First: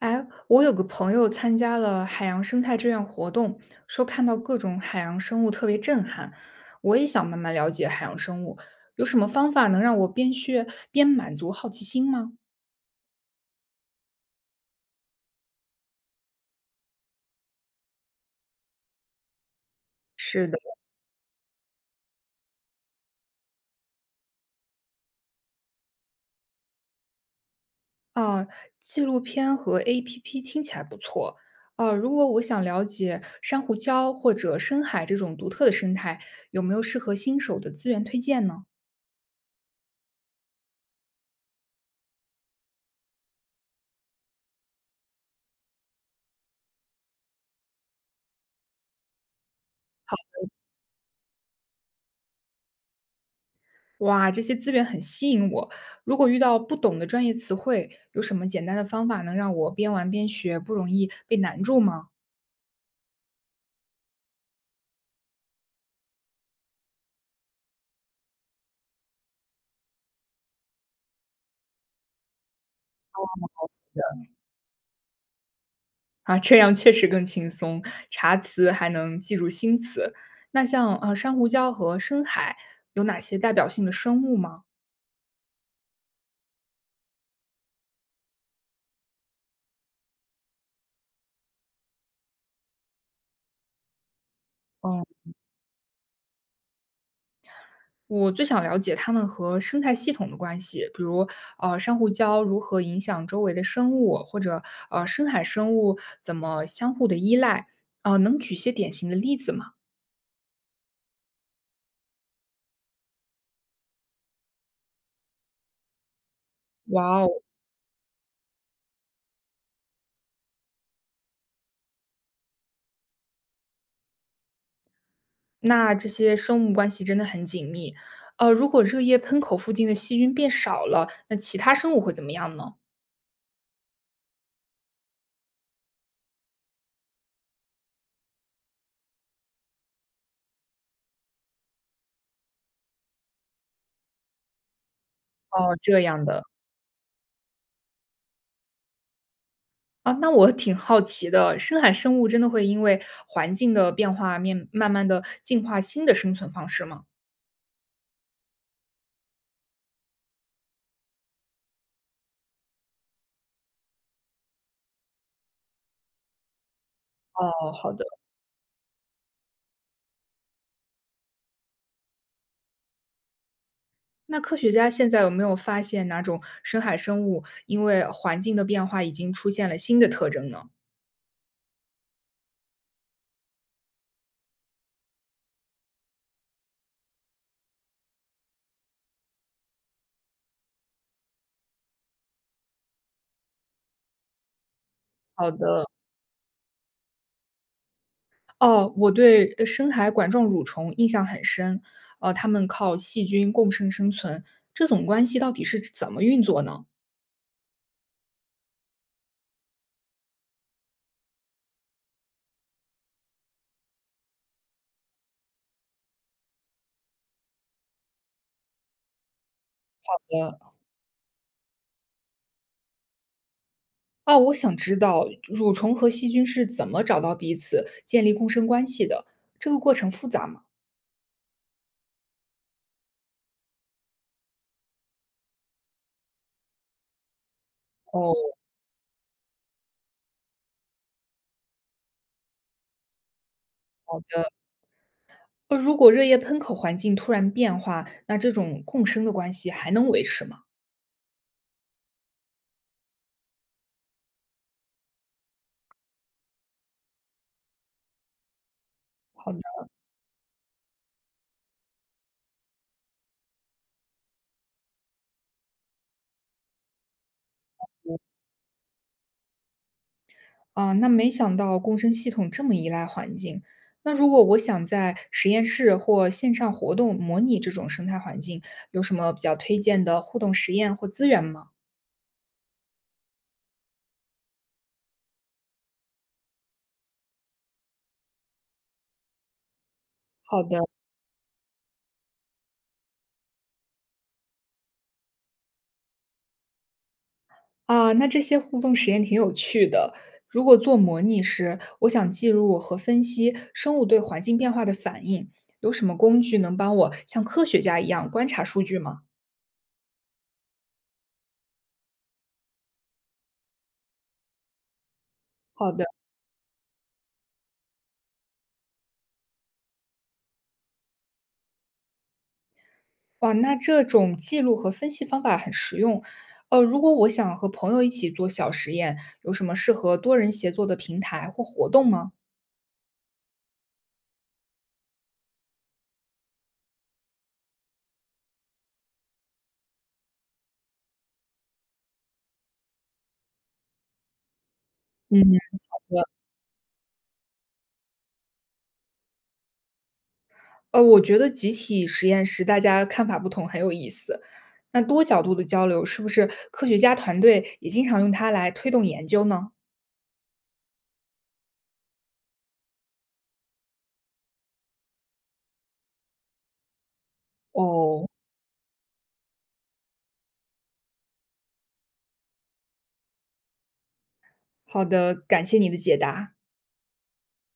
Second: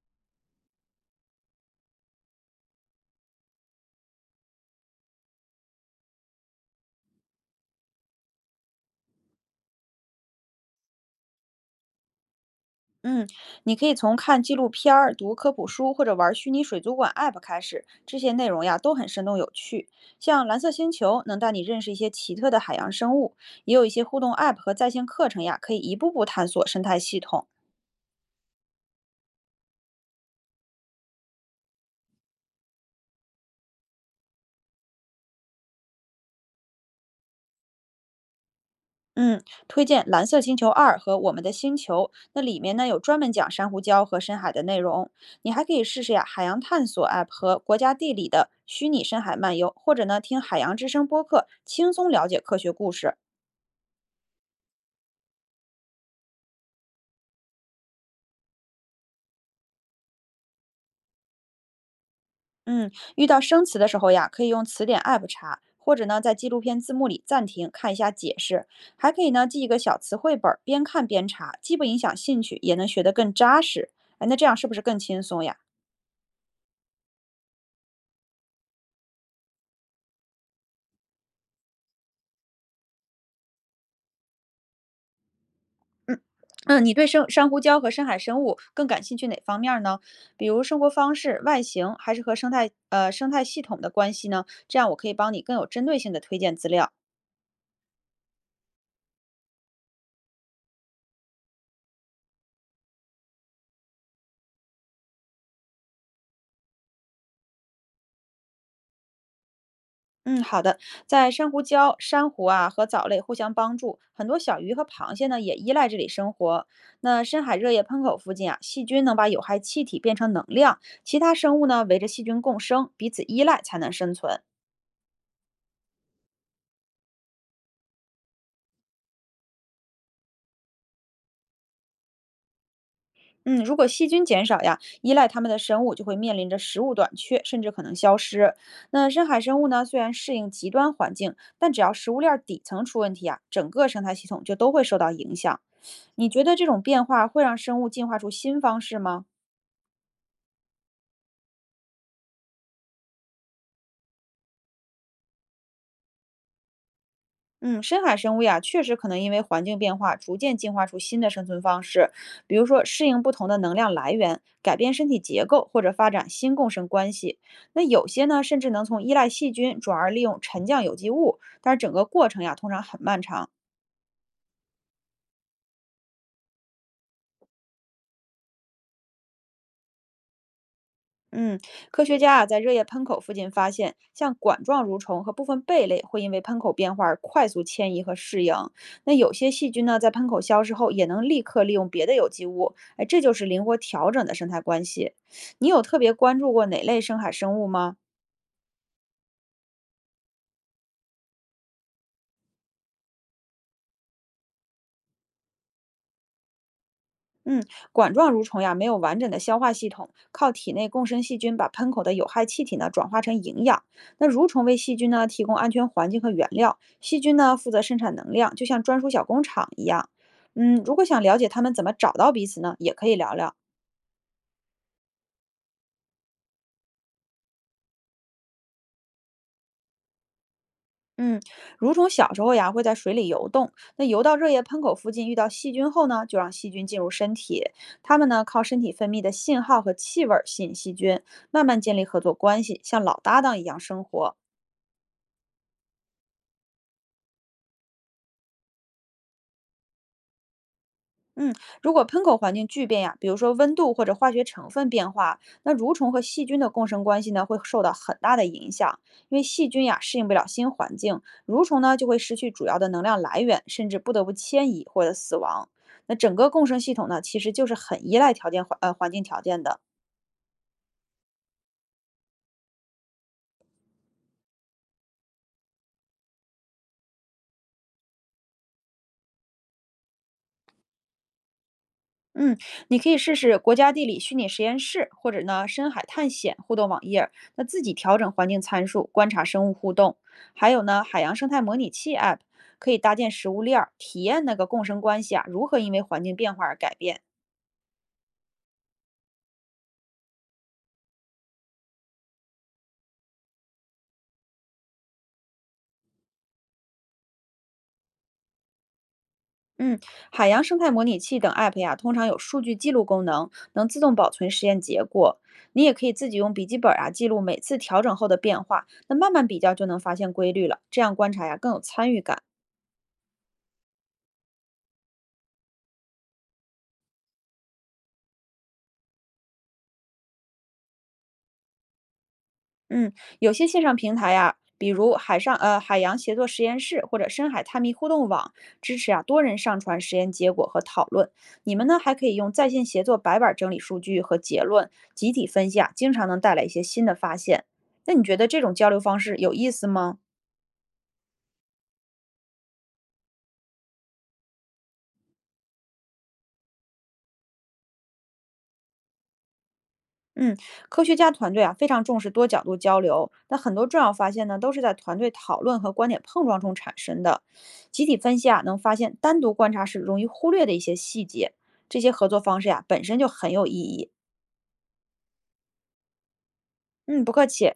哎，我有个朋友参加了海洋生态志愿活动，说看到各种海洋生物特别震撼。我也想慢慢了解海洋生物，有什么方法能让我边学边满足好奇心吗？嗯，你可以从看纪录片儿、读科普书或者玩虚拟水族馆 App 开始，这些内容呀都很生动有趣。是像的，蓝色星球能带你认识一些奇特的海洋生物，也有一些互动 App 和在线课程呀，可以一步步探索生态系统。啊，纪录片和 APP 听起来不错。啊，如果我想了解珊瑚礁或者深海这种独特的生态，有没有适合新手的资源推荐呢？嗯，推荐《蓝色星球二》和《我们的星球》，那里面呢有专门讲珊瑚礁和深海的内容。你还可以试试呀海洋探索 App 和国家地理的虚拟深海漫游，或者呢听海洋之声播客，轻松了解科学故事。哇，这些资源很吸引我。如果遇到不懂的专业词汇，有什么简单的方法能让我边玩边学，不容易被难住吗？嗯，遇到生词的时候呀，可以用词典 App 查，或者呢在纪录片字幕里暂停看一下解释，还可以呢记一个小词汇本儿，边看边查，既不影响兴趣，也能学得更扎实。哎，那这样是不是更轻松呀？啊，这样确实更轻松，查词还能记住新词。那像珊瑚礁和深海有哪些代表性的生物吗？嗯嗯，你对生珊瑚礁和深海生物更感兴趣哪方面儿呢？比如生活方式、外形，还是和生态生态系统的关系呢？这样我嗯，可以帮你更有针对性的推荐资料。我最想了解它们和生态系统的关系，比如珊瑚礁如何影响周围的生物，或者深海生物怎么相互的依赖。啊、能举些典型的例子吗？嗯，好的。在珊瑚礁，珊瑚啊和藻类互相帮助，很多小鱼和螃蟹呢也依赖这里生活。哇那哦，深海热液喷口附近啊，细菌能把有害气体变成能量，其他生物呢围着细菌共生，彼此依赖才能生存。那这些生物关系真的很紧密。如果热液喷口附近的细菌变少了，那其他生物会怎么样呢？嗯，如果细菌减少呀，依赖它们的生物就会面临着食物短缺，甚至可能消失。那深海生物呢，虽然适应极端环境，但只要食物链儿底层出问题啊，整个生态系统就都会受到影响。哦，这样你的。觉得这种变化会让生物进化出新方式吗？啊，那我挺好奇的，深海生物真的会因为环境的变化面，慢慢的进化新的生存方式吗？嗯，深海生物呀，确实可能因为环境变化，逐渐进化出新的生存方式，比如说适应不同的能量来源，改变身体结构，或者发展新共生关系。哦，那好的。有些呢，甚至能从依赖细菌转而利用沉降有机物，但是整个过程呀，通常很漫长。那科学家现在有没有发现哪种深海生物因为环境的变化已经出现了新的特征呢？嗯，科学家啊，在热液喷口附近发现，像管状蠕虫和部分贝类会因为喷口变化而快速迁移和适应。那有些细菌呢，在喷口消失后，也能立刻利用别的有机物。哎，这就是灵活调整的生态关系。好你有的，特别关注过哪类深海生物吗？哦，我对深海管状蠕虫印象很深，它们靠细菌共生生存，这种关系到底是怎么运作呢？嗯，管状蠕虫呀，没有完整的消化系统，靠体内共生细菌把喷口的有害气体呢转化成营养。那蠕虫为细菌呢提供安全环境和原料，细菌呢负责生产能量，就像专属小工厂一样。呃，嗯，如果想了解它们怎么找到彼此呢，也可以聊聊。哦，我想知道蠕虫和细菌是怎么找到彼此、建立共生关系的，这个过程复杂吗？嗯，蠕虫小时候呀会在水里游动，那游到热液喷口附近遇到细菌后呢，就让细菌进入身体。它们哦，呢靠身体分泌的信号和气味儿吸引细菌，慢慢建立合作关系，像老搭档一样生好活。的呃如果热液喷口环境突然变化，那这种共生的关系还能维持吗？嗯，如果喷口环境巨变呀，比如说温度或者化学成分变化，那蠕虫和细菌的共生关系呢会受到很大的影响，因为好的。细菌呀适应不了新环境，蠕虫呢就会失去主要的能量来源，甚至不得不迁移或者死亡。那整个共生系统呢，其实就是很依赖条件环境条件的。啊，那没想到共生系统这么依赖环境。那如果我想在实验室或线上活动模拟这种生态环境，有什么比较推荐的互动实验或资源吗？嗯，你可以试试国家地理虚拟实验室，或者呢深海探险互动网页儿，那自己调整环境参数，观察生物互动。好还的，有呢，海洋生态模拟器 App 可以搭建食物链儿，体验那个共生关系啊，如何因为环境变化而改变。啊，那这些互动实验挺有趣的。如果做模拟时，我想记录和分析生物对环境变化的反应，有什么工具能帮我像科学家一样观察数据吗？嗯，海洋生态模拟器等 App 呀，通常有数据记录功能，能自动保存实验结果。你好也的。可以自己用笔记本儿啊，记录每次调整后的变化，那慢慢比较就能发现规律了。这样观察呀更有参与感。哇，那这种记录和分析方法很实用。如果我想和朋友一起做小实验，有什么适合多人协作的平台或活动吗？嗯，有些线上平台呀、比如海洋协作实验室或者深海探秘互动网，支持啊多人上传实验结果和讨论。你们呢还可以用在线协作白板整理数据和结论，集体嗯，分析啊，经常能带来一些新的发现。那你觉得这种交流方式有意思吗？我觉得集体实验时大家看法不同很有意思。那多角度的交流，是不是科学家团队也经常用它来推动研究呢？嗯，科学家团队啊非常重视多角度交流，那很多重要发现呢都是在团队讨论和观点碰撞中产生的。集体哦，分析啊能发现单独观察时容易忽略的一些细节，这些合作方式呀、本身就很有意义。好的，感谢你的解答。嗯，不客气。